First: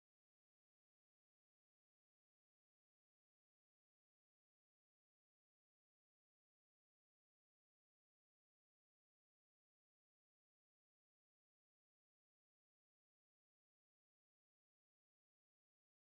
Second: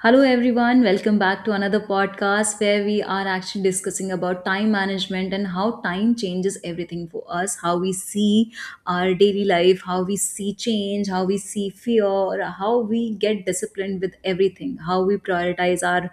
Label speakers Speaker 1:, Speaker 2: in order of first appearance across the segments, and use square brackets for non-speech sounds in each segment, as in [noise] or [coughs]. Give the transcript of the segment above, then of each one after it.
Speaker 1: Hello everyone, welcome back to another podcast where we are actually discussing about time management and how time changes everything for us, how we see our daily life, how we see change, how we see fear, how we get disciplined with everything, how we prioritize our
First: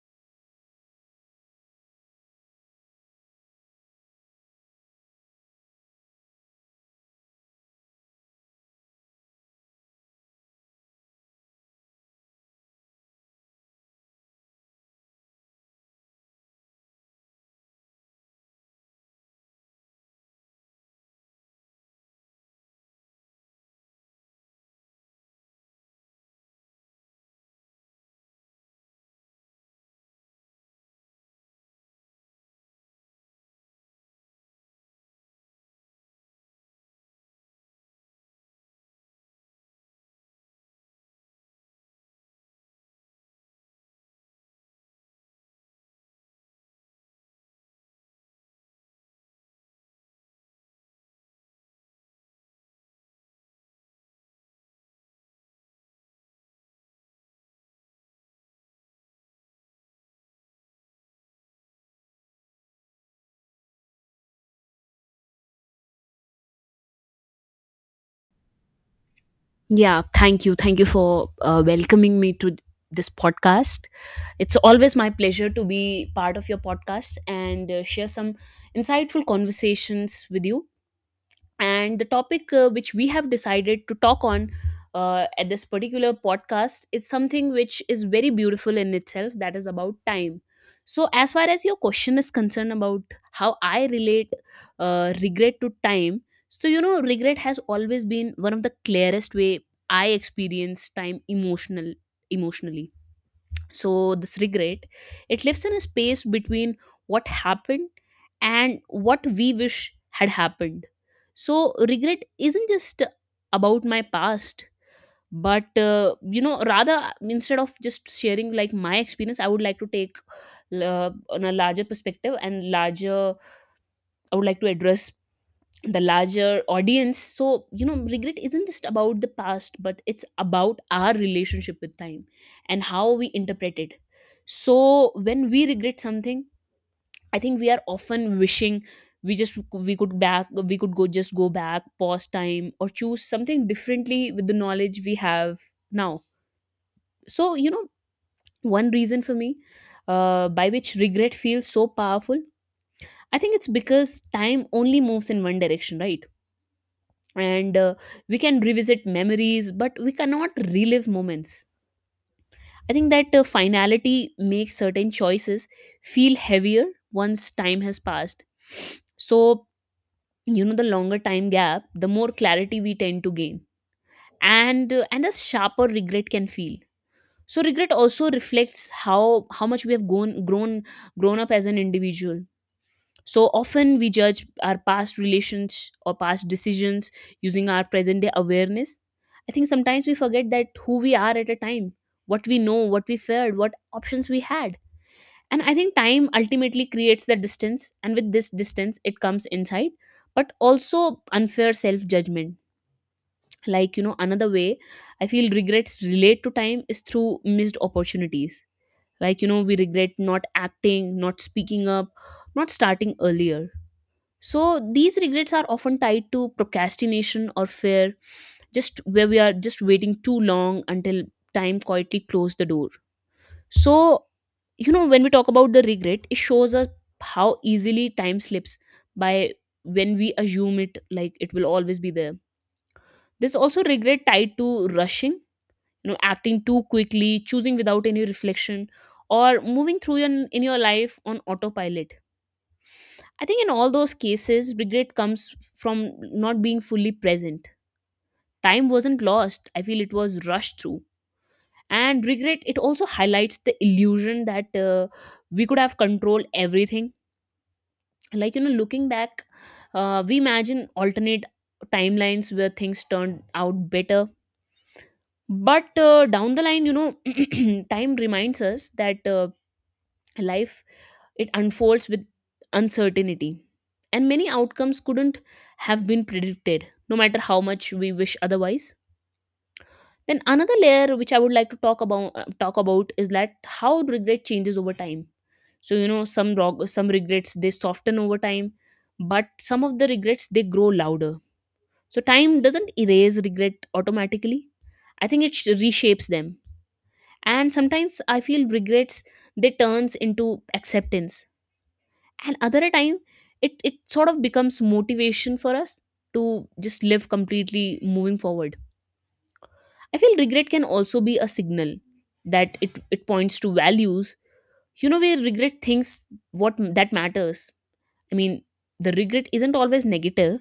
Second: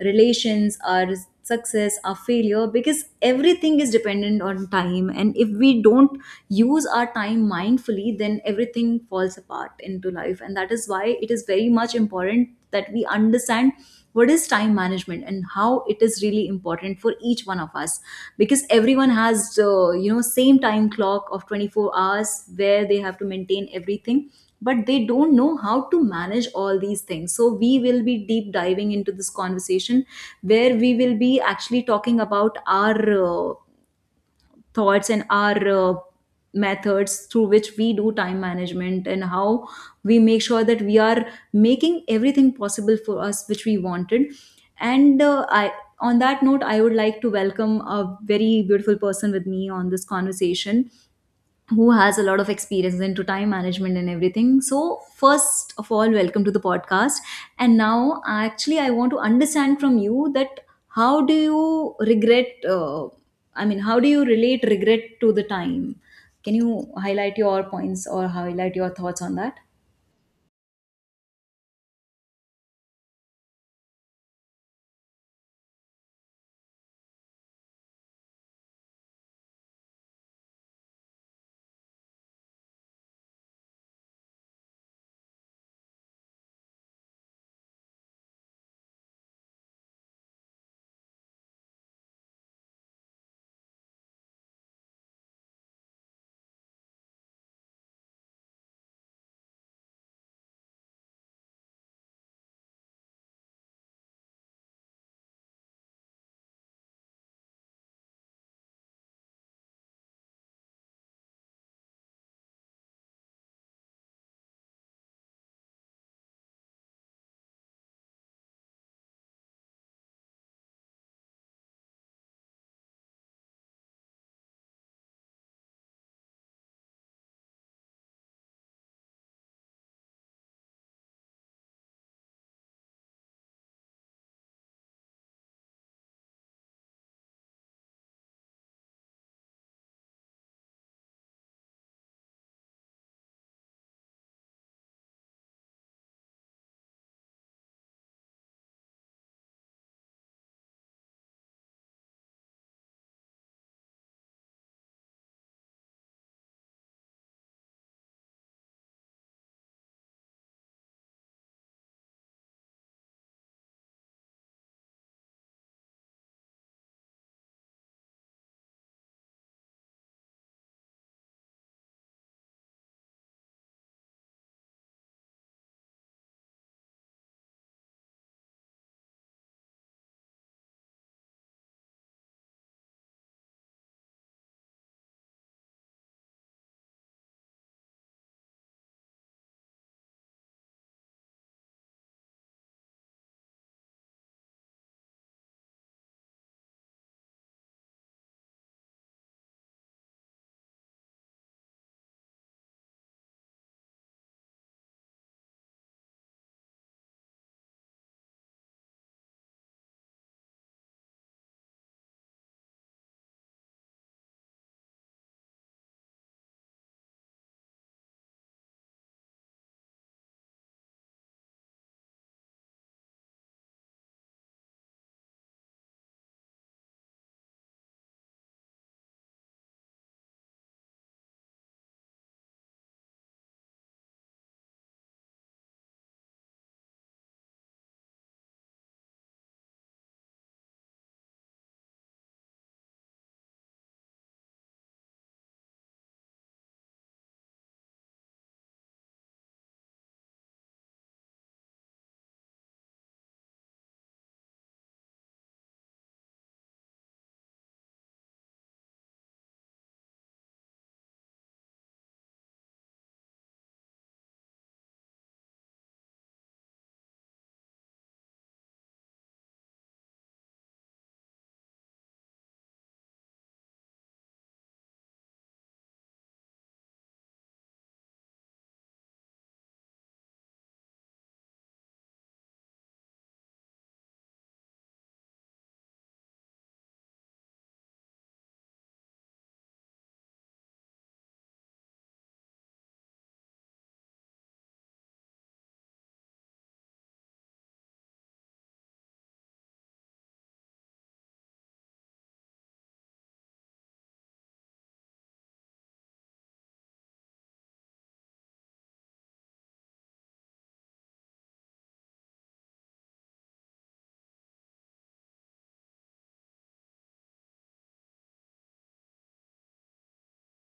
Speaker 1: relations, our success, our failure, because everything is dependent on time. And if we don't use our time mindfully, then everything falls apart into life, and that is why it is very much important that we understand what is time management and how it is really important for each one of us, because everyone has same time clock of 24 hours where they have to maintain everything, but they don't know how to manage all these things. So we will be deep diving into this conversation where we will be actually talking about our thoughts and our methods through which we do time management, and how we make sure that we are making everything possible for us which we wanted. And I On that note, I would like to welcome a very beautiful person with me on this conversation who has a lot of experience into time management and everything. So, first of all, welcome to the podcast. And now, actually, I want to understand from you that how do you regret? I mean, how do you relate regret to the time? Can you highlight your points or highlight your thoughts on that?
Speaker 2: Yeah, thank you. Thank you for welcoming me to this podcast. It's always my pleasure to be part of your podcast and share some insightful conversations with you, and the topic which we have decided to talk on at this particular podcast is something which is very beautiful in itself, that is about time. So as far as your question is concerned about how I relate regret to time, so you know, regret has always been one of the clearest way I experience time emotionally. So this regret, it lives in a space between what happened and what we wish had happened. So regret isn't just about my past, but you know, rather, instead of just sharing like my experience, I would like to take on a larger perspective, and larger, I would like to address the larger audience. So you know, regret isn't just about the past, but it's about our relationship with time and how we interpret it. So when we regret something, I think we are often wishing, we just we could back we could go just go back, pause time, or choose something differently with the knowledge we have now. So you know, one reason for me by which regret feels so powerful, I think it's because time only moves in one direction, right? And we can revisit memories, but we cannot relive moments. I think that finality makes certain choices feel heavier once time has passed. So you know, the longer time gap, the more clarity we tend to gain, and and the sharper regret can feel. So regret also reflects how much we have grown up as an individual. So often we judge our past relations or past decisions using our present day awareness. I think sometimes we forget that who we are at a time, what we know, what we feared, what options we had. And I think time ultimately creates the distance, and with this distance, it comes insight, but also unfair self judgment. Like, you know, another way I feel regrets relate to time is through missed opportunities. Like, you know, we regret not acting, not speaking up, not starting earlier. So these regrets are often tied to procrastination or fear, just where we are just waiting too long until time quietly closed the door. So, you know, when we talk about the regret, it shows us how easily time slips by when we assume it like it will always be there. There's also regret tied to rushing, you know, acting too quickly, choosing without any reflection, or moving through in your life on autopilot. I think in all those cases, regret comes from not being fully present. Time wasn't lost. I feel it was rushed through. And regret, it also highlights the illusion that we could have controlled everything. Like, you know, looking back, we imagine alternate timelines where things turned out better. But down the line, you know, [clears throat] time reminds us that life, it unfolds with uncertainty, and many outcomes couldn't have been predicted, no matter how much we wish otherwise. Then another layer which I would like to talk about is that how regret changes over time. So you know, some regrets, they soften over time, but some of the regrets, they grow louder. So time doesn't erase regret automatically. I think it reshapes them. And sometimes I feel regrets, they turns into acceptance, and other a time, it sort of becomes motivation for us to just live completely moving forward. I feel regret can also be a signal, that it points to values. You know, where regret thinks that matters. I mean, the regret isn't always negative.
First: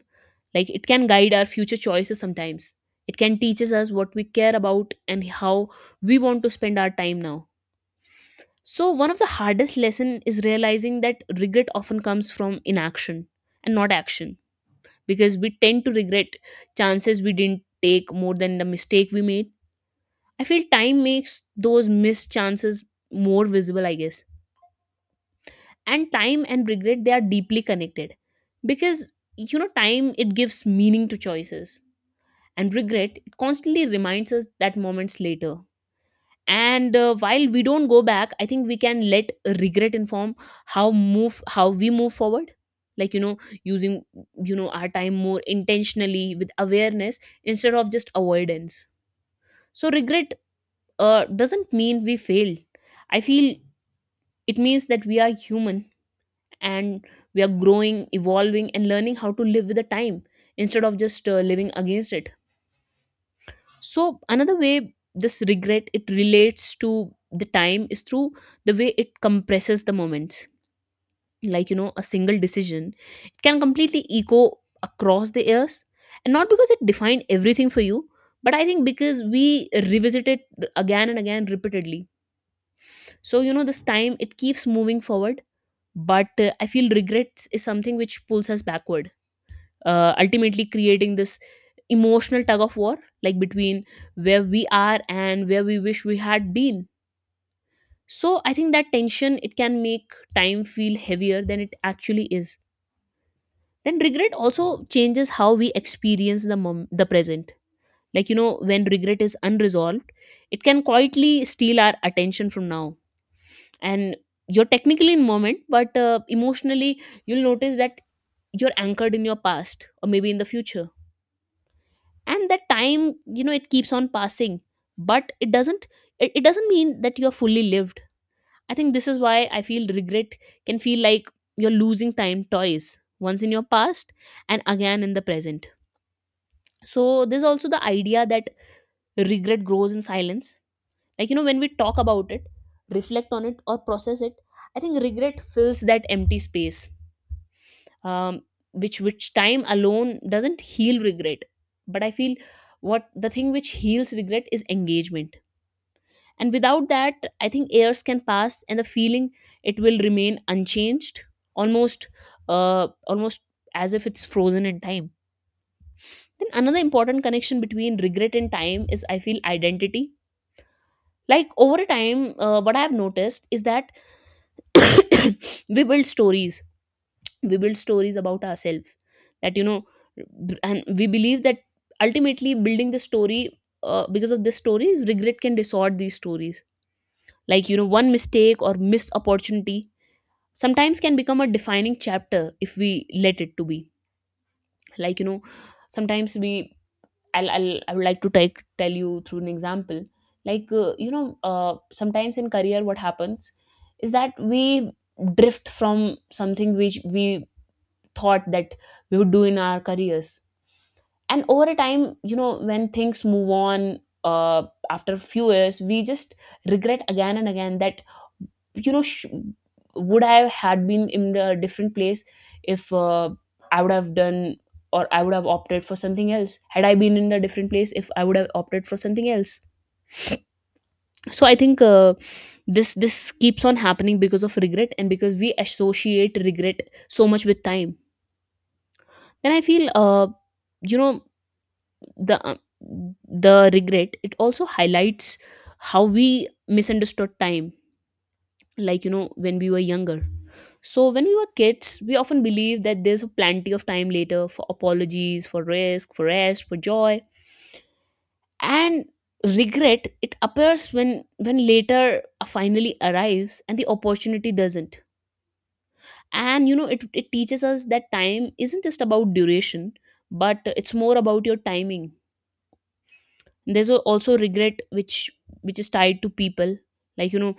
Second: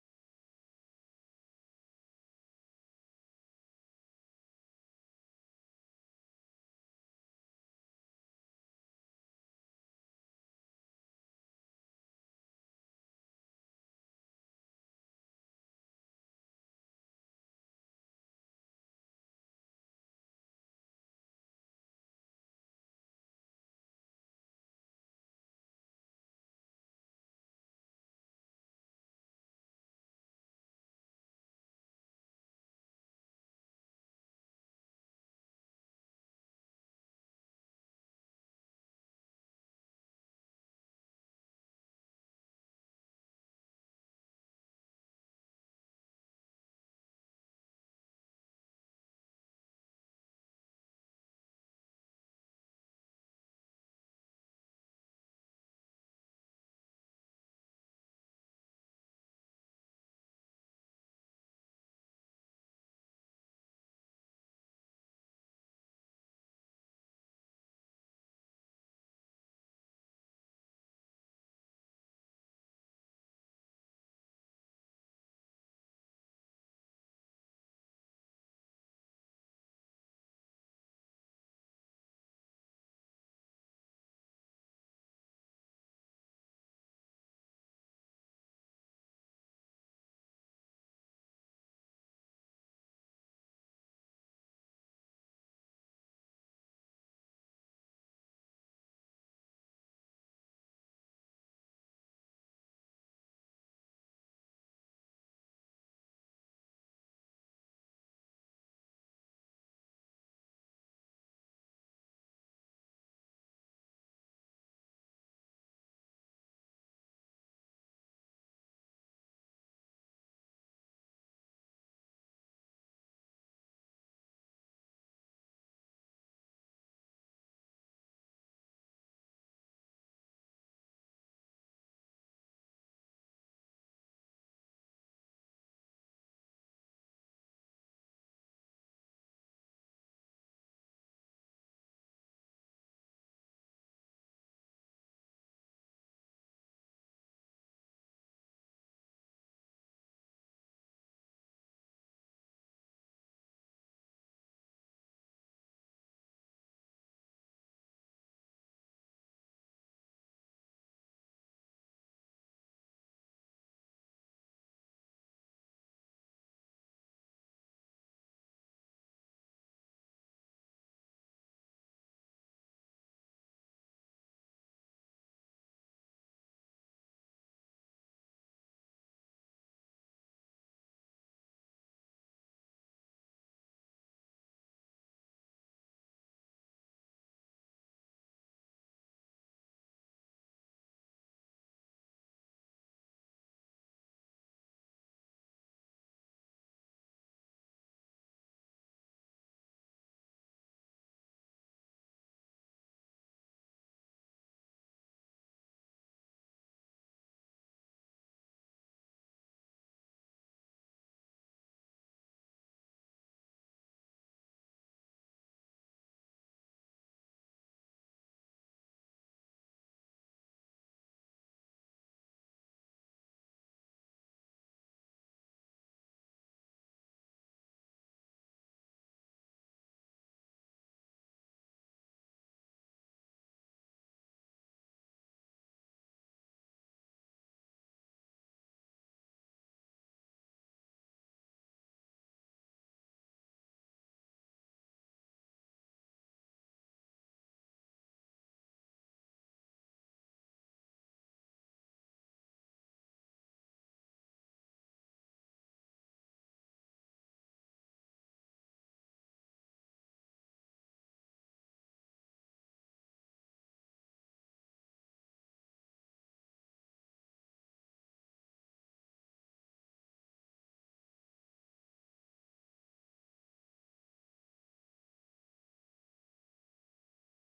Speaker 2: Like, it can guide our future choices. Sometimes it can teaches us what we care about and how we want to spend our time now. So one of the hardest lesson is realizing that regret often comes from inaction and not action, because we tend to regret chances we didn't take more than the mistake we made. I feel time makes those missed chances more visible, I guess. And time and regret, they are deeply connected, because you know, time, it gives meaning to choices, and regret, it constantly reminds us that moments later. And while we don't go back, I think we can let regret inform how we move forward. Like, you know, using, you know, our time more intentionally with awareness instead of just avoidance. So regret doesn't mean we failed. I feel it means that we are human, and we are growing, evolving, and learning how to live with the time instead of just living against it. So another way this regret, it relates to the time, is through the way it compresses the moments. Like, you know, a single decision, it can completely echo across the years, and not because it defined everything for you, but I think because we revisit it again and again, repeatedly. So you know, this time, it keeps moving forward, but I feel regret is something which pulls us backward, ultimately creating this emotional tug of war, like between where we are and where we wish we had been. So I think that tension, it can make time feel heavier than it actually is. Then regret also changes how we experience the present. Like, you know, when regret is unresolved, it can quietly steal our attention from now. And you're technically in moment, but emotionally you'll notice that you're anchored in your past or maybe in the future. And that time, you know, it keeps on passing, but it doesn't, it doesn't mean that you are fully lived. I think this is why I feel regret can feel like you're losing time twice, once in your past and again in the present. So there's also the idea that regret grows in silence. Like, you know, when we talk about it, reflect on it, or process it, I think regret fills that empty space. um, which time alone doesn't heal regret, but I feel what the thing which heals regret is engagement. And without that, I think years can pass and the feeling, it will remain unchanged, almost, almost as if it's frozen in time. Then another important connection between regret and time is, I feel, identity. Like, over a time, what I have noticed is that [coughs] we build stories we build stories about ourselves that, you know, and we believe that, ultimately building the story, because of this stories, regret can distort these stories. Like, you know, one mistake or missed opportunity sometimes can become a defining chapter if we let it to be. Like, you know, sometimes we, I'll I would like to take tell you through an example. Like, you know, sometimes in career what happens is that we drift from something which we thought that we would do in our careers, and over a time, you know, when things move on, after a few years, we just regret again and again that, you know, would I had been in a different place if I would have done or I would have opted for something else had I been in a different place, if I would have opted for something else. So I think this keeps on happening because of regret, and because we associate regret so much with time. Then I feel you know, the um, the regret, it also highlights how we misunderstood time. Like, you know, when we were younger, so when we were kids, we often believed that there's plenty of time later, for apologies, for risk, for rest, for joy. And regret, it appears when later finally arrives and the opportunity doesn't. And you know, it teaches us that time isn't just about duration, but it's more about your timing. There's also regret which is tied to people. Like, you know,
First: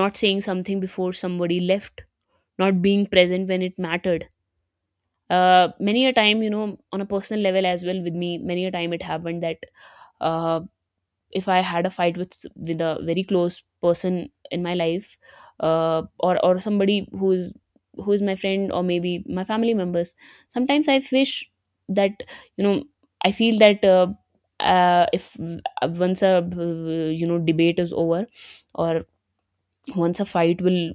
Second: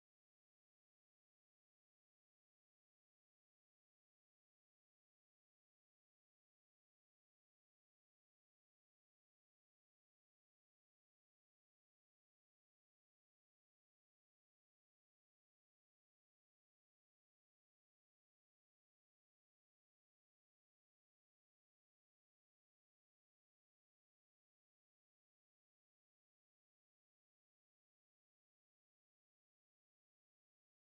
Speaker 2: not saying something before somebody left, not being present when it mattered. Many a time, you know, on a personal level as well, with me many a time it happened that um if I had a fight with with a very close person in my life, or somebody who is, who is my friend or maybe my family members, sometimes I wish that, you know, I feel that. If once a debate is over, or once a fight will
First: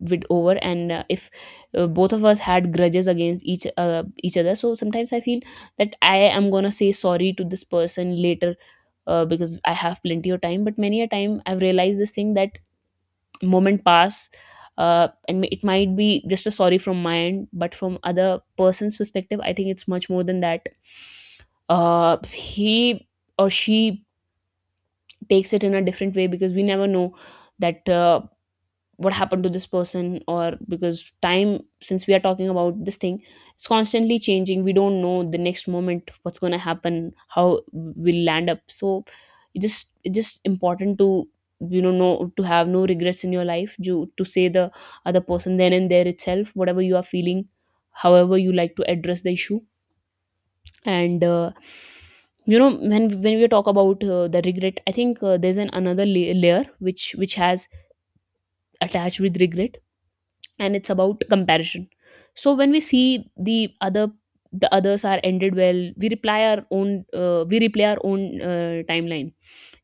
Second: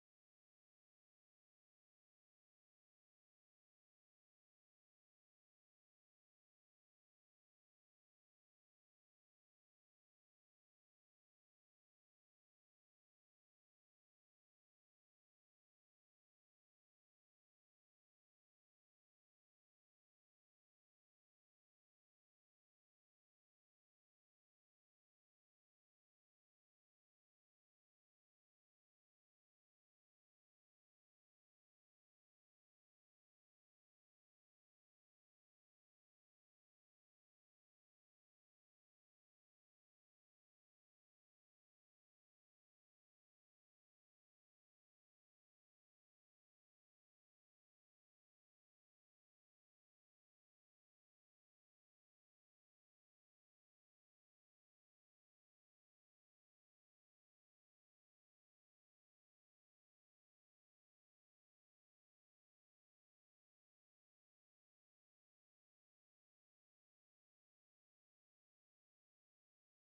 Speaker 2: with over, and if both of us had grudges against each other, so sometimes I feel that I am going to say sorry to this person later, because I have plenty of time. But many a time I've realized this thing, that moment pass, and it might be just a sorry from my end, but from other person's perspective I think it's much more than that. He or she takes it in a different way, because we never know that what happened to this person. Or because time, since we are talking about this thing, it's constantly changing, we don't know the next moment what's going to happen, how we'll land up. So it's just important to to have no regrets in your life, you to say the other person then and there itself whatever you are feeling, however you like to address the issue. And when we talk about the regret, I think there's an layer which has attached with regret, and it's about comparison. So when we see the other the others are ended well, we reply our own we replay our own timeline.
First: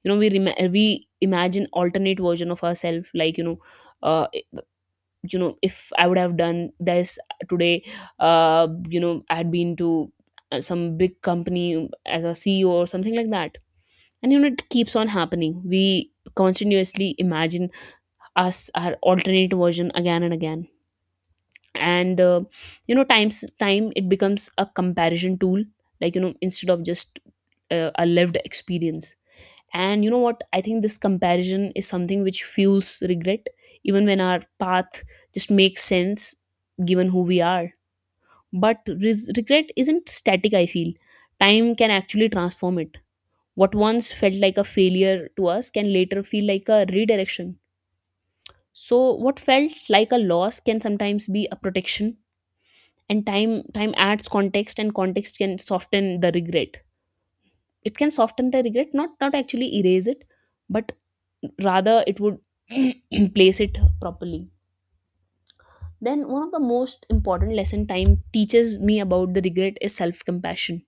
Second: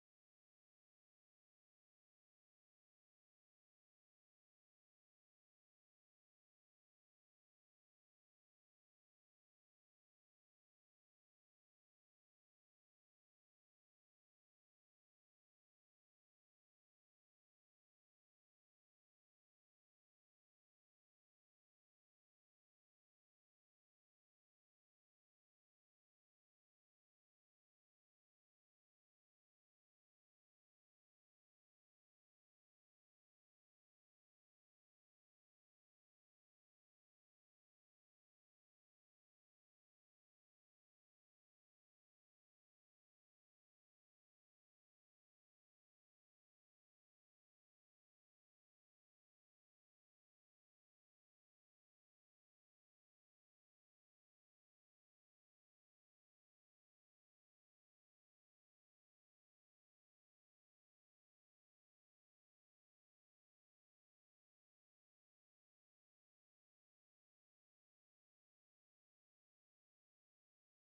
Speaker 2: You know, we imagine alternate version of ourselves, like uh, you know, if I would have done this today, uh, I had been to some big company as a CEO or something like that. And you know, it keeps on happening. We continuously imagine us, our alternate version, again and again. And time it becomes a comparison tool, like you know, instead of just a lived experience. And you know what, I think this comparison is something which fuels regret, even when our path just makes sense given who we are. But regret isn't static, I feel. Time can actually transform it. What once felt like a failure to us can later feel like a redirection. So what felt like a loss can sometimes be a protection. And time adds context, and context can soften the regret. It can soften the regret, not actually erase it, but rather it would [clears throat] place it properly. Then one of the most important lesson time teaches me about the regret is self compassion.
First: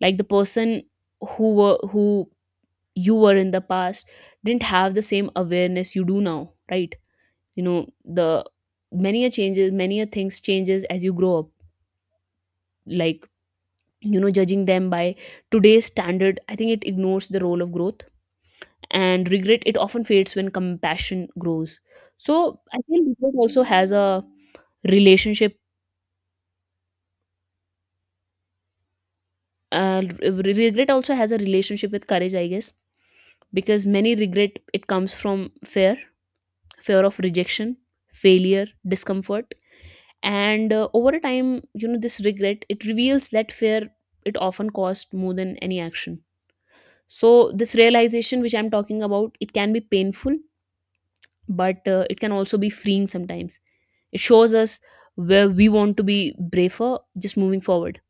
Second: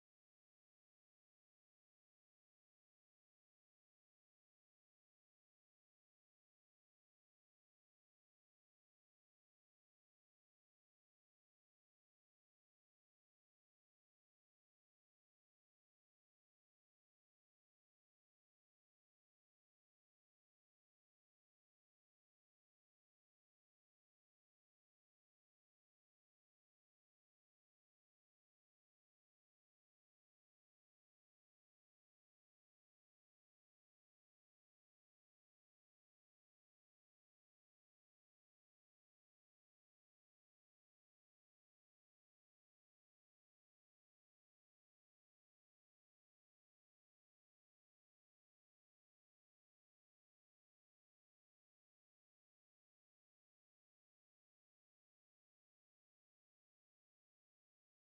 Speaker 2: Like the person who you were in the past didn't have the same awareness you do now, right? You know, the many a things changes as you grow up. Like you know, judging them by today's standard, I think it ignores the role of growth. And regret, it often fades when compassion grows. So I think regret also has a relationship, regret also has a relationship with courage, I guess. Because many regret it comes from fear. Fear of rejection, failure, discomfort. And over a time, you know, this regret, it reveals that fear. It often cost more than any action. So this realization which I'm talking about, it can be painful, but it can also be freeing sometimes. It shows us where we want to be braver just moving forward.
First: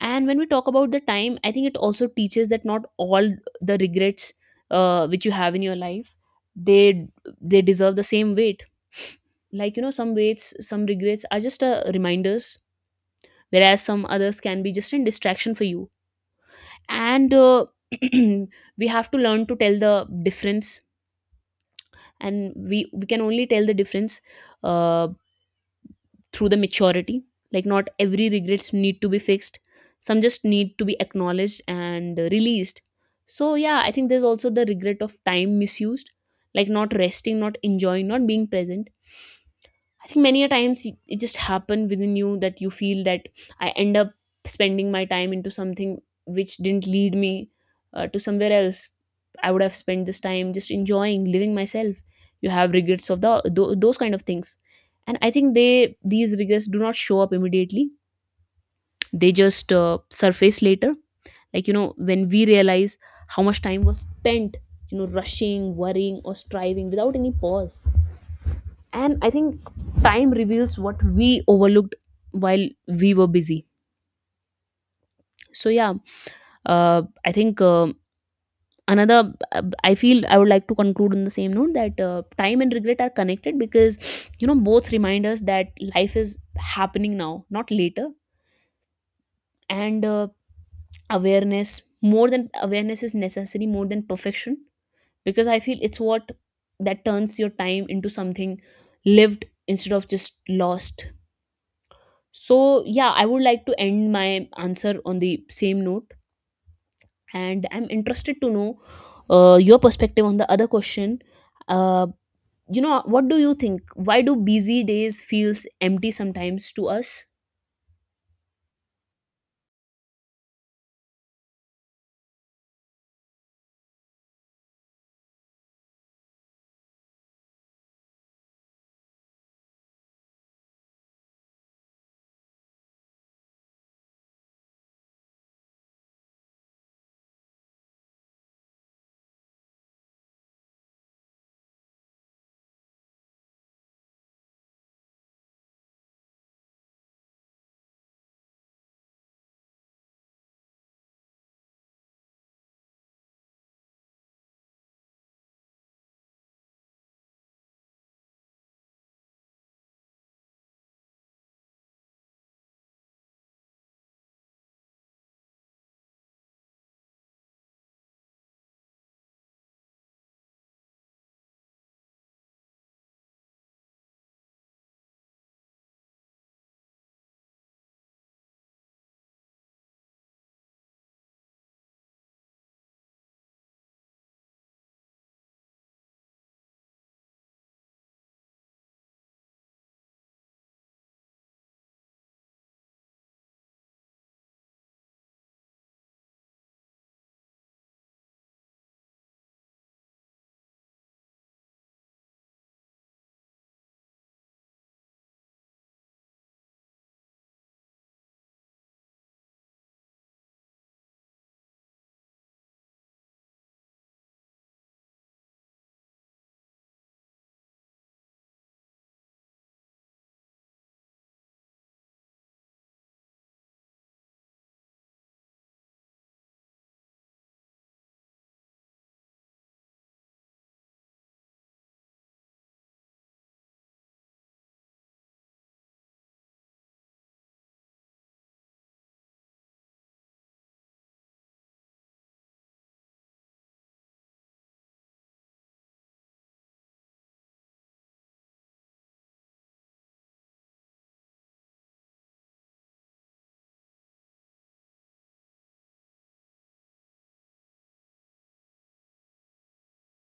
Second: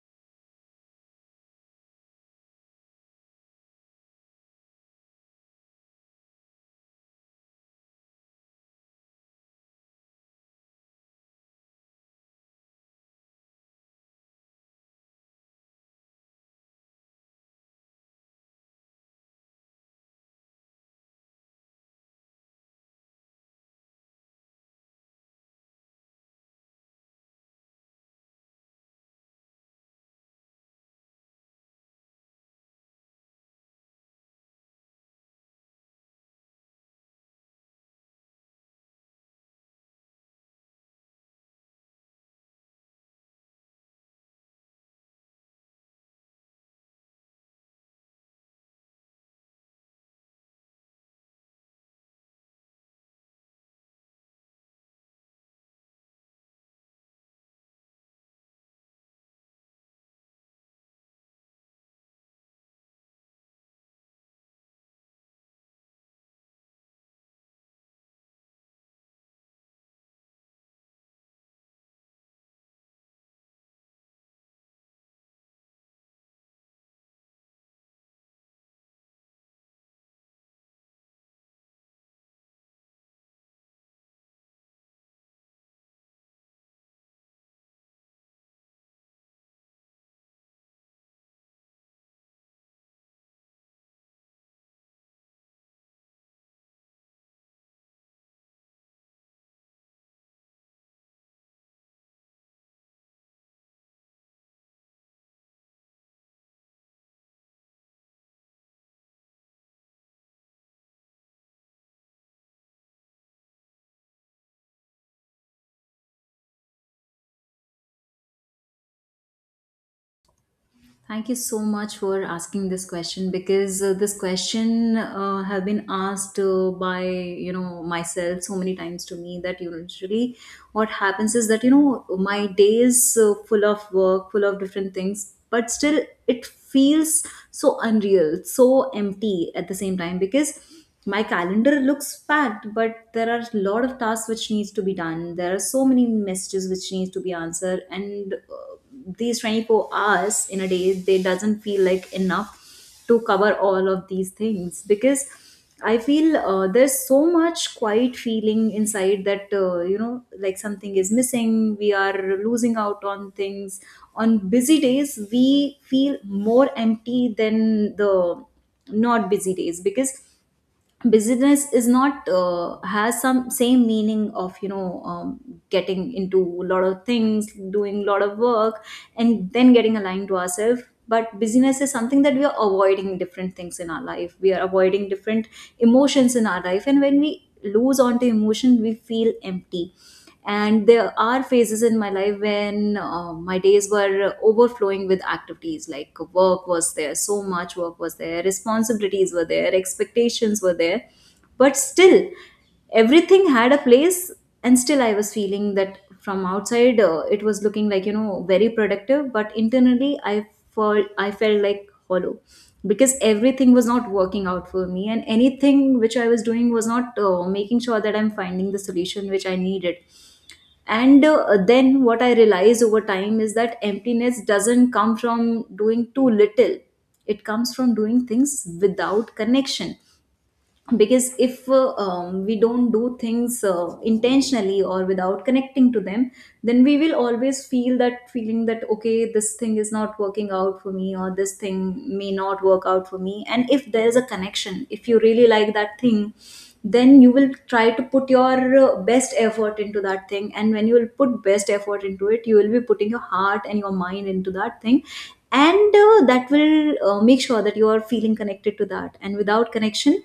Speaker 2: And when we talk about the time, I think it also teaches that not all the regrets which you have in your life, they they deserve the same weight. Like you know, some regrets are just reminders, whereas some others can be just a distraction for you. And [clears throat] we have to learn to tell the difference, and we can only tell the difference uh, through the maturity. Like not every regrets need to be fixed, some just need to be acknowledged and released. So yeah, I think there's also the regret of time misused, like not resting, not enjoying, not being present. I think many a times it just happened within you that you feel that I end up spending my time into something which didn't lead me to somewhere else. I would have spent this time just enjoying living myself. You have regrets of those kind of things, and I think they these regrets do not show up immediately. They just surface later. Like you know, when we realize how much time was spent, you know, rushing, worrying, or striving without any pause. And I think time reveals what we overlooked while we were busy. So yeah, I think another I feel I would like to conclude on the same note, that time and regret are connected, because you know, both remind us that life is happening now, not later. And awareness more than awareness is necessary, more than perfection. Because I feel it's what that turns your time into something lived instead of just lost. So, yeah, I would like to end my answer on the same note, and I'm interested to know your perspective on the other question. Uh, what do you think? Why do busy days feels empty sometimes to us?
Speaker 1: Thank you so much for asking this question, because this question have been asked by, you know, myself so many times to me, that usually what happens is that, you know, my day is full of work, full of different things, but still it feels so unreal, so empty at the same time, because my calendar looks packed, but there are a lot of tasks which needs to be done, there are so many messages which needs to be answered, and these 24 hours in a day they doesn't feel like enough to cover all of these things, because I feel there's so much quiet feeling inside that, you know, like something is missing, we are losing out on things. On busy days we feel more empty than the not busy days, because business is not has some same meaning of, you know, getting into a lot of things, doing a lot of work and then getting aligned to ourselves. But busyness is something that we are avoiding different things in our life, we are avoiding different emotions in our life, and when we lose onto emotion we feel empty. And there are phases in my life when my days were overflowing with activities, like work was there, so much work was there, responsibilities were there, expectations were there, but still everything had a place. And still I was feeling that from outside it was looking like, you know, very productive, but internally I felt like hollow, because everything was not working out for me, and anything which I was doing was not making sure that I'm finding the solution which I needed. And then what I realized over time is that emptiness doesn't come from doing too little, it comes from doing things without connection. Because if we don't do things intentionally or without connecting to them, then we will always feel that feeling that okay, this thing is not working out for me, or this thing may not work out for me. And if there is a connection, if you really like that thing, then you will try to put your best effort into that thing, and when you will put best effort into it, you will be putting your heart and your mind into that thing. And that will make sure that you are feeling connected to that, and without connection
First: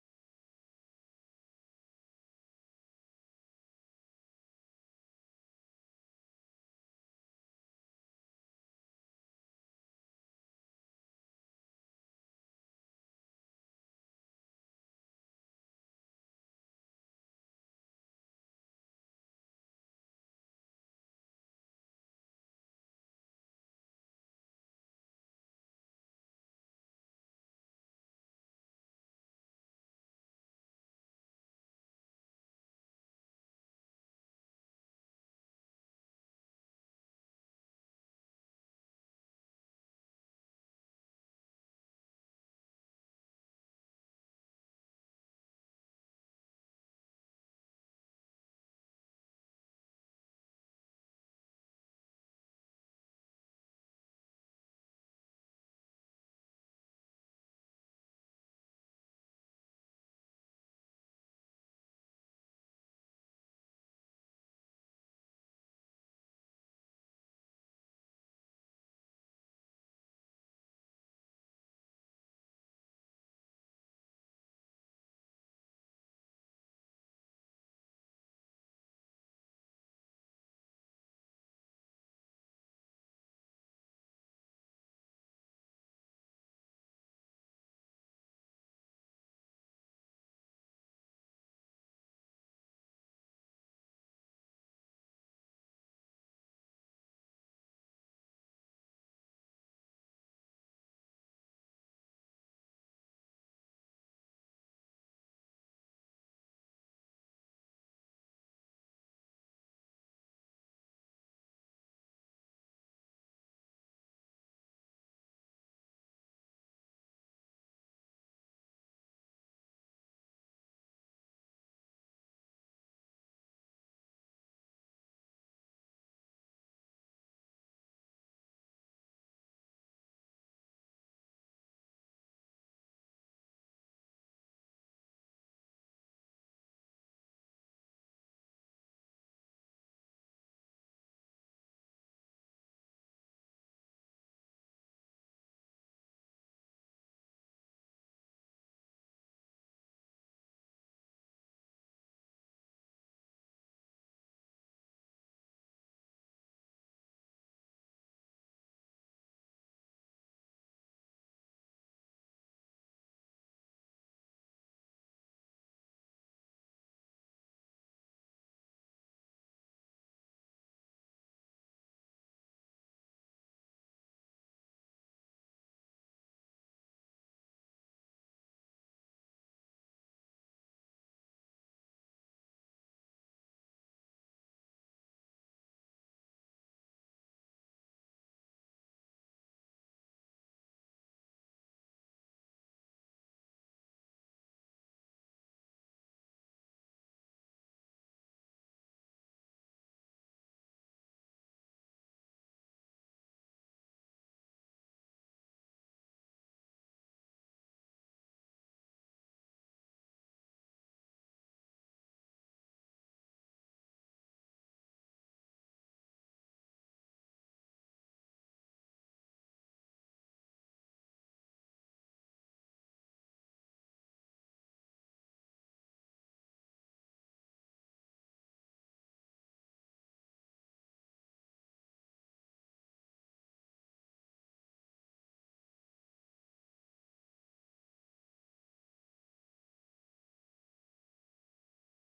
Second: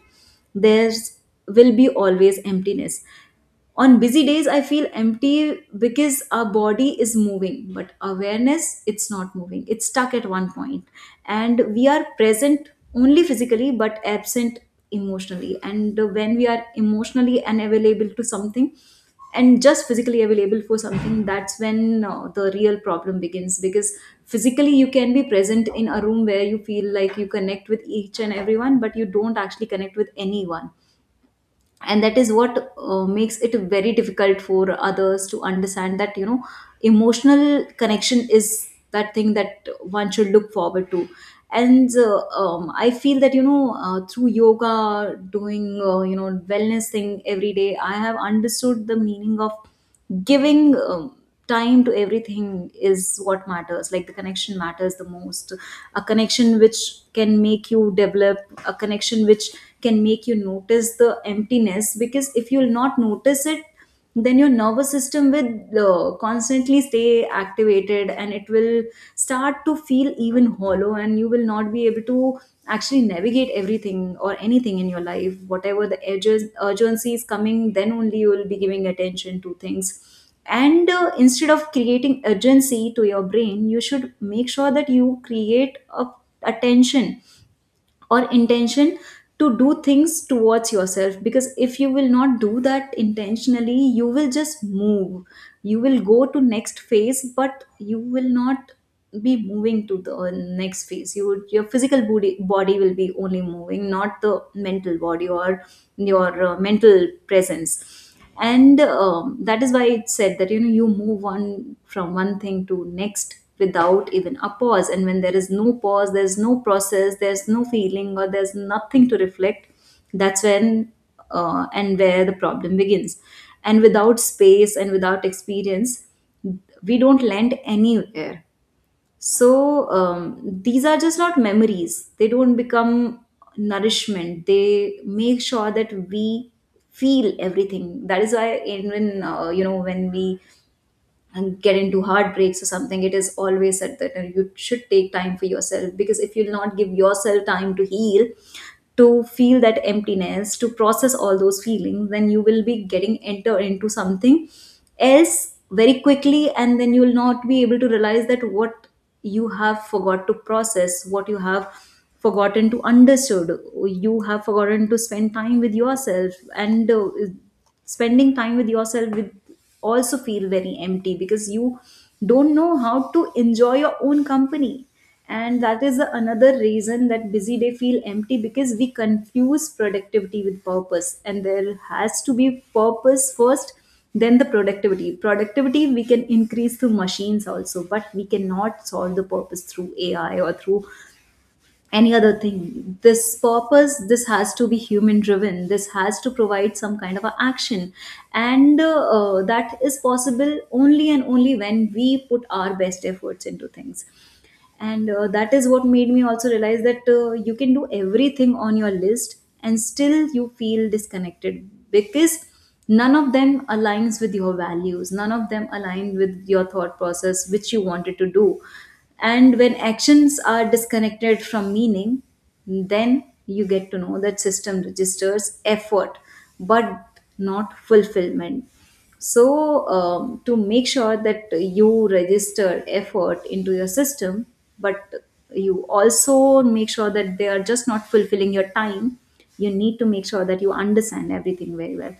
Speaker 1: there's will be always emptiness. On busy days I feel empty because our body is moving but awareness it's not moving, it's stuck at one point, and we are present only physically but absent emotionally. And when we are emotionally unavailable to something and just physically available for something, that's when the real problem begins, because physically you can be present in a room where you feel like you connect with each and everyone, but you don't actually connect with anyone. And that is what makes it very difficult for others to understand that, you know, emotional connection is that thing that one should look forward to. And I feel that, you know, through yoga, doing you know, wellness thing every day, I have understood the meaning of giving time to everything is what matters, like the connection matters the most. A connection which can make you develop, a connection which can make you notice the emptiness, because if you'll not notice it, then your nervous system will constantly stay activated and it will start to feel even hollow, and you will not be able to actually navigate everything or anything in your life. Whatever the urgency is coming, then only you will be giving attention to things. And instead of creating urgency to your brain, you should make sure that you create a attention or intention to do things towards yourself. Because if you will not do that intentionally, you will just move, you will go to next phase, but you will not be moving to the next phase, you would, your physical body will be only moving, not the mental body or your mental presence. And that is why it's said that, you know, you move on from one thing to next without even a pause, and when there is no pause, there's no process, there's no feeling, or there's nothing to reflect. That's when and where the problem begins. And without space and without experience, we don't land anywhere. So these are just not memories, they don't become nourishment, they make sure that we feel everything. That is why even you know, when we and get into heartbreaks or something, it is always said that you should take time for yourself, because if you'll not give yourself time to heal, to feel that emptiness, to process all those feelings, then you will be getting enter into something else very quickly, and then you will not be able to realize that what you have forgot to process, what you have forgotten to understood, you have forgotten to spend time with yourself. And spending time with yourself with also feel very empty, because you don't know how to enjoy your own company. And that is the another reason that busy day feel empty, because we confuse productivity with purpose, and there has to be purpose first, then the productivity. We can increase through machines also, but we cannot solve the purpose through AI or through any other thing. This purpose, this has to be human driven, this has to provide some kind of a action. And That is possible only and only when we put our best efforts into things. And that is what made me also realize that you can do everything on your list and still you feel disconnected, because none of them aligns with your values, none of them align with your thought process which you wanted to do. And when actions are disconnected from meaning, then you get to know that system registers effort but not fulfillment. So to make sure that you register effort into your system, but you also make sure that they are just not fulfilling your time, you need to make sure that you understand everything very well.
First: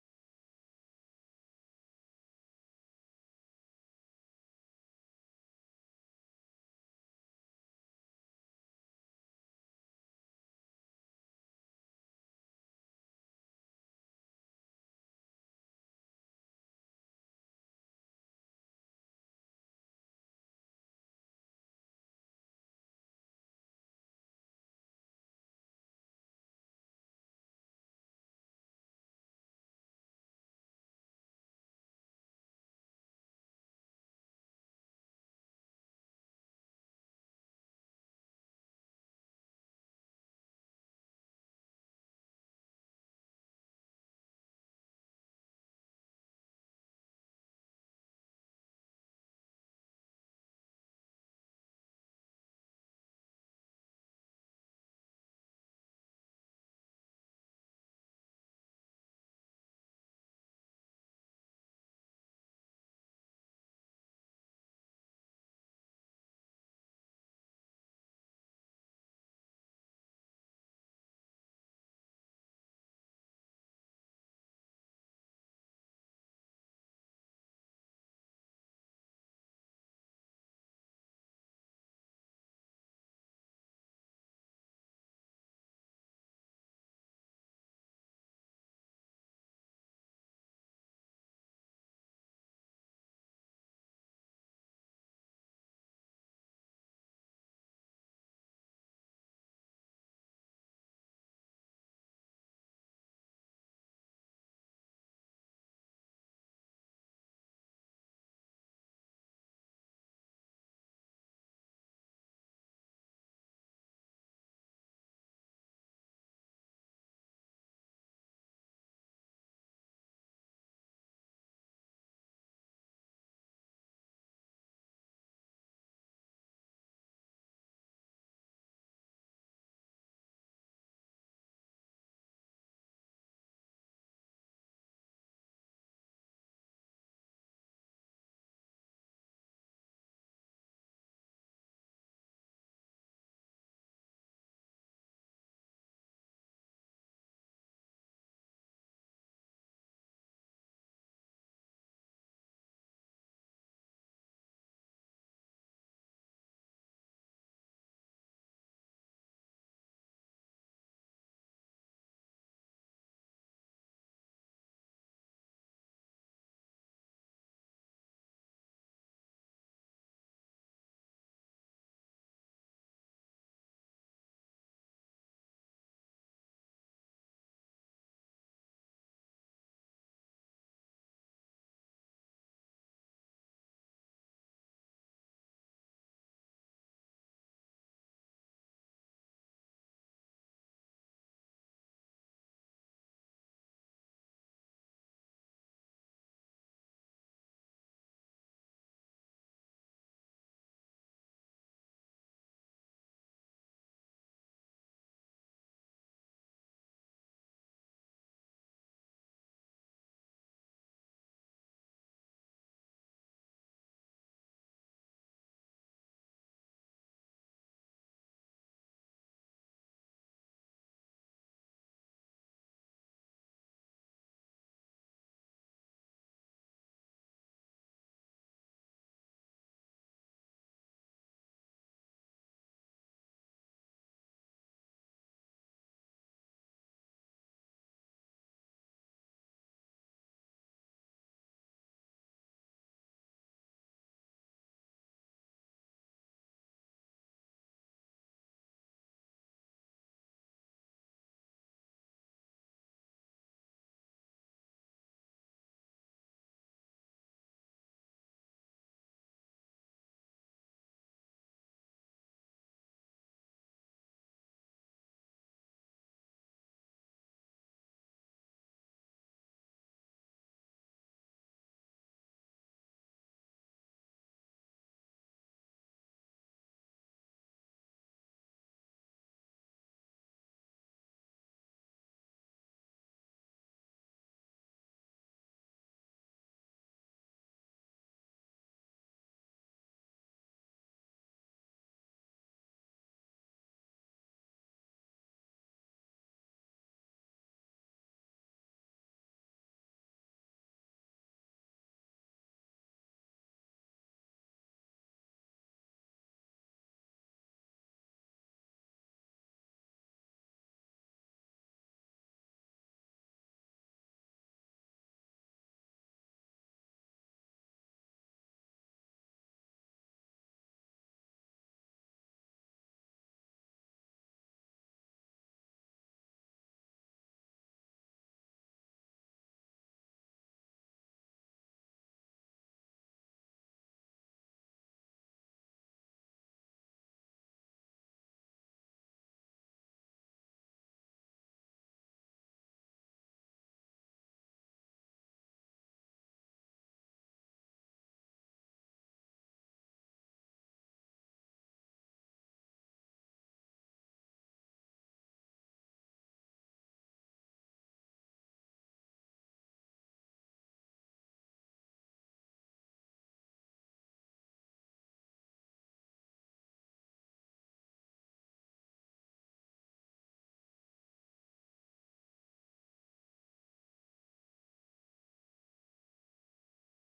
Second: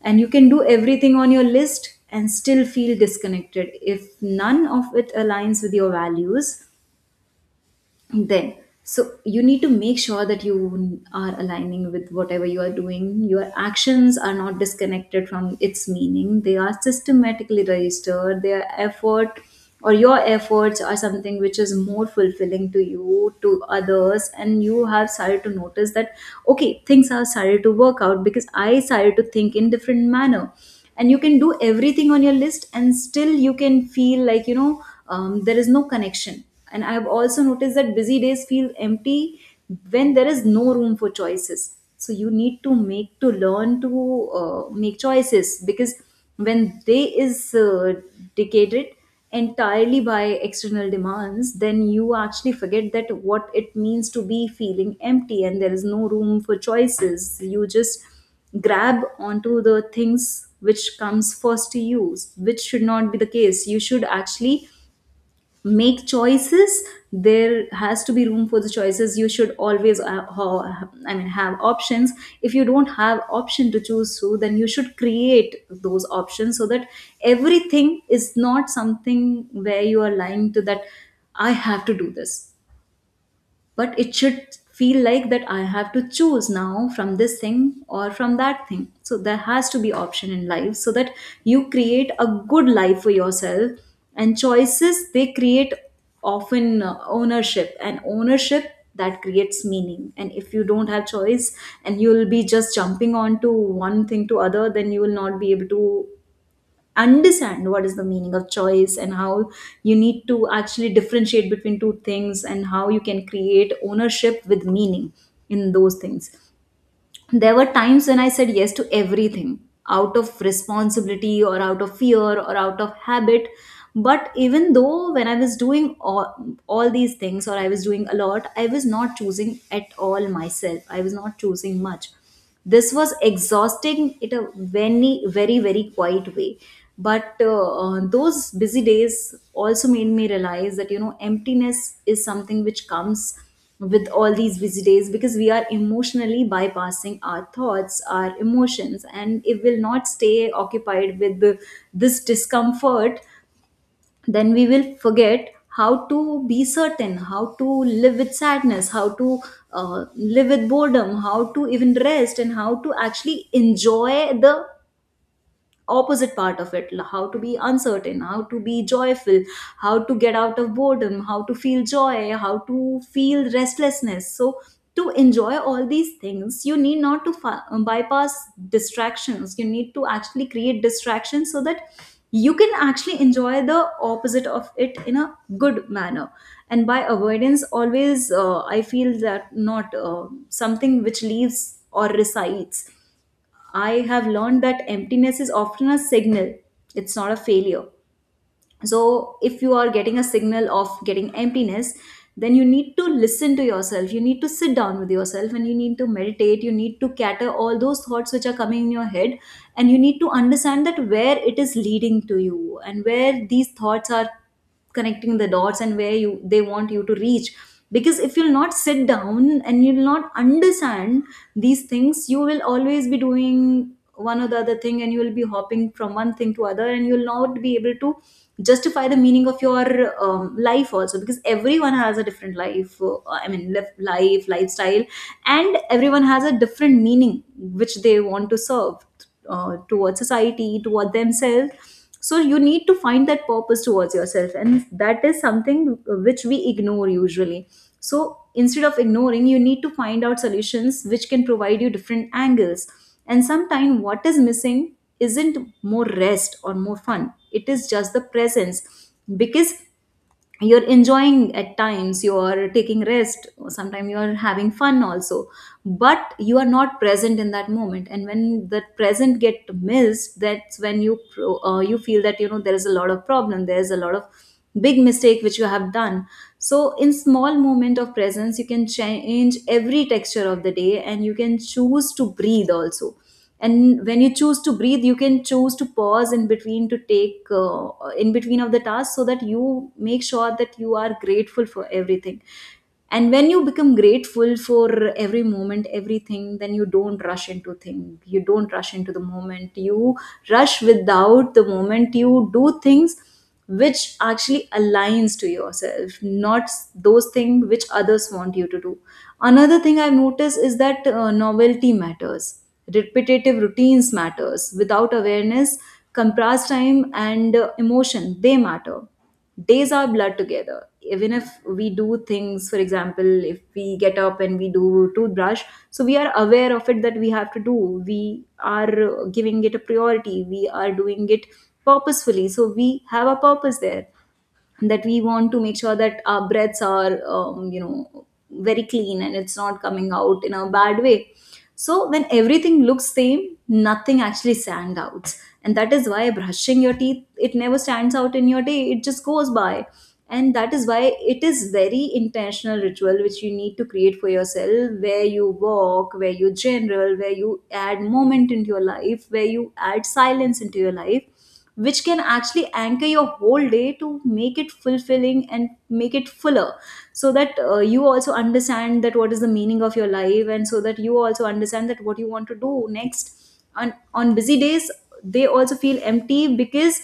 Speaker 1: And you can do everything on your list and still feel disconnected if none of it aligns with your values then. So you need to make sure that you are aligning with whatever you are doing, your actions are not disconnected from its meaning, they are systematically registered their effort, or your efforts are something which is more fulfilling to you, to others, and you have started to notice that okay, things are started to work out because I started to think in different manner. And you can do everything on your list and still you can feel like, you know, there is no connection. And I've also noticed that busy days feel empty when there is no room for choices. So you need to make to learn to make choices, because when day is dictated entirely by external demands, then you actually forget that what it means to be feeling empty, and there is no room for choices. You just grab onto the things which comes first to you, which should not be the case. You should actually make choices. There has to be room for the choices. You should always have options. If you don't have option to choose through, then you should create those options, so that everything is not something where you are lying to that I have to do this, but it should feel like that I have to choose now from this thing or from that thing. So there has to be option in life so that you create a good life for yourself. And choices, they create often ownership, and ownership, that creates meaning. And if you don't have choice and you will be just jumping on to one thing to other, then you will not be able to understand what is the meaning of choice, and how you need to actually differentiate between two things, and how you can create ownership with meaning in those things. There were times when I said yes to everything out of responsibility or out of fear or out of habit. But even though when I was doing all these things or I was doing a lot, I was not choosing at all myself. I was not choosing much. This was exhausting in a very, very, very quiet way. But those busy days also made me realize that, you know, emptiness is something which comes with all these busy days, because we are emotionally bypassing our thoughts, our emotions, and it will not stay occupied with this discomfort. Then we will forget how to be certain, how to live with sadness, how to live with boredom, how to even rest, and how to actually enjoy the opposite part of it. How to be uncertain, how to be joyful, how to get out of boredom, how to feel joy, how to feel restlessness. So to enjoy all these things, you need not to bypass distractions. You need to actually create distractions so that you can actually enjoy the opposite of it in a good manner. And by avoidance always, I feel that not something which leaves or resides. I have learned that emptiness is often a signal, it's not a failure. So, if you are getting a signal of getting emptiness, then you need to listen to yourself. You need to sit down with yourself and you need to meditate. You need to cater all those thoughts which are coming in your head. And you need to understand that where it is leading to you, and where these thoughts are connecting the dots, and where you they want you to reach. Because if you'll not sit down and you'll not understand these things, you will always be doing one or the other thing, and you will be hopping from one thing to other, and you'll not be able to justify the meaning of your life also, because everyone has a different life, life lifestyle, and everyone has a different meaning which they want to serve towards society, towards themselves. So you need to find that purpose towards yourself, and that is something which we ignore usually. So instead of ignoring, you need to find out solutions which can provide you different angles. And sometimes what is missing isn't more rest or more fun, it is just the presence. Because you're enjoying at times, you're taking rest, sometimes you're having fun also, but you are not present in that moment. And when the present get missed, that's when you you feel that, you know, there is a lot of problem, there is a lot of big mistake which you have done. So in small moment of presence, you can change every texture of the day, and you can choose to breathe also. And when you choose to breathe, you can choose to pause in between to take in between of the task, so that you make sure that you are grateful for everything. And when you become grateful for every moment, everything, then you don't rush into things, you don't rush into the moment, you rush without the moment, you do things which actually aligns to yourself, not those things which others want you to do. Another thing I've noticed is that novelty matters. Repetitive routines matters without awareness. Compressed time and emotion, they matter. Days our blood together, even if we do things, for example, if we get up and we do toothbrush, so we are aware of it that we have to do, we are giving it a priority, we are doing it purposefully, so we have a purpose there, that we want to make sure that our breaths are you know, very clean and it's not coming out in a bad way. So when everything looks same, nothing actually stands out. And that is why brushing your teeth, it never stands out in your day, it just goes by. And that is why it is very intentional ritual which you need to create for yourself, where you walk, where you general, where you add moment into your life, where you add silence into your life, which can actually anchor your whole day to make it fulfilling and make it fuller. So that you also understand that what is the meaning of your life, and so that you also understand that what you want to do next. On busy days, they also feel empty because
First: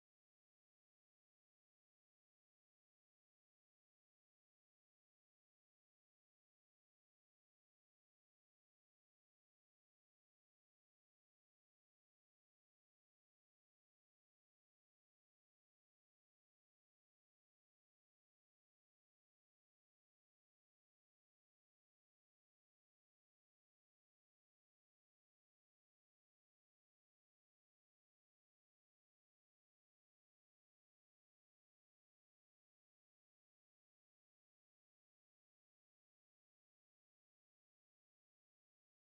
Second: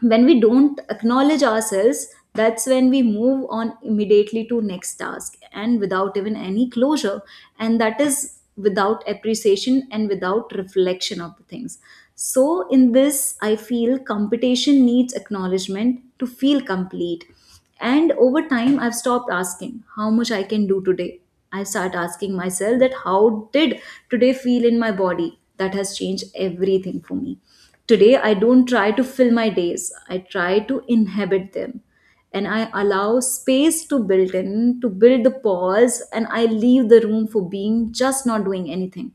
Speaker 1: when we don't acknowledge ourselves, that's when we move on immediately to next task and without even any closure. And that is without appreciation and without reflection of the things. So in this, I feel competition needs acknowledgement to feel complete. And over time, I've stopped asking how much I can do today. I start asking myself that how did today feel in my body. That has changed everything for me. Today, I don't try to fill my days, I try to inhabit them. And I allow space to build in, to build the pause, and I leave the room for being just not doing anything.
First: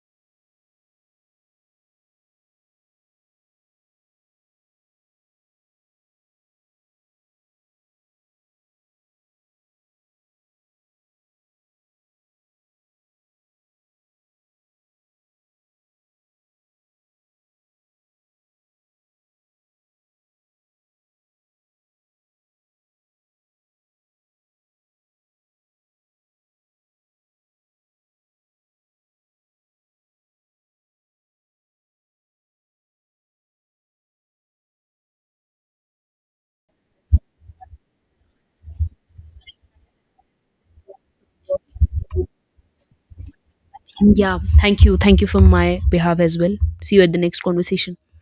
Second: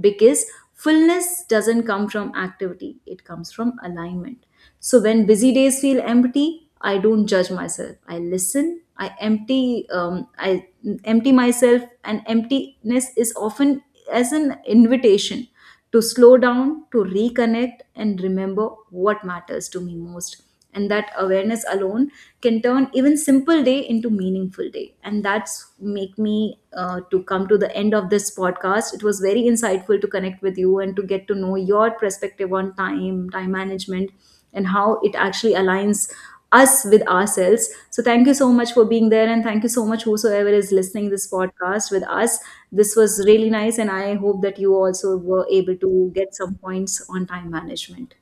Speaker 1: Because fullness doesn't come from activity, it comes from alignment. So when busy days feel empty, I don't judge myself. I listen. I empty. I empty myself, and emptiness is often as an invitation to slow down, to reconnect, and remember what matters to me most. And that awareness alone can turn even simple day into meaningful day. And that's make me to come to the end of this podcast. It was very insightful to connect with you and to get to know your perspective on time, time management, and how it actually aligns us with ourselves. So thank you so much for being there, and thank you so much whosoever is listening this podcast with us. This was really nice and I
Speaker 2: Yeah,
Speaker 1: hope that you
Speaker 2: thank you.
Speaker 1: also
Speaker 2: Thank you
Speaker 1: were
Speaker 2: from
Speaker 1: able
Speaker 2: my
Speaker 1: to
Speaker 2: behalf
Speaker 1: get
Speaker 2: as
Speaker 1: some
Speaker 2: well. See you
Speaker 1: points
Speaker 2: at the
Speaker 1: on
Speaker 2: next
Speaker 1: time
Speaker 2: conversation.
Speaker 1: management.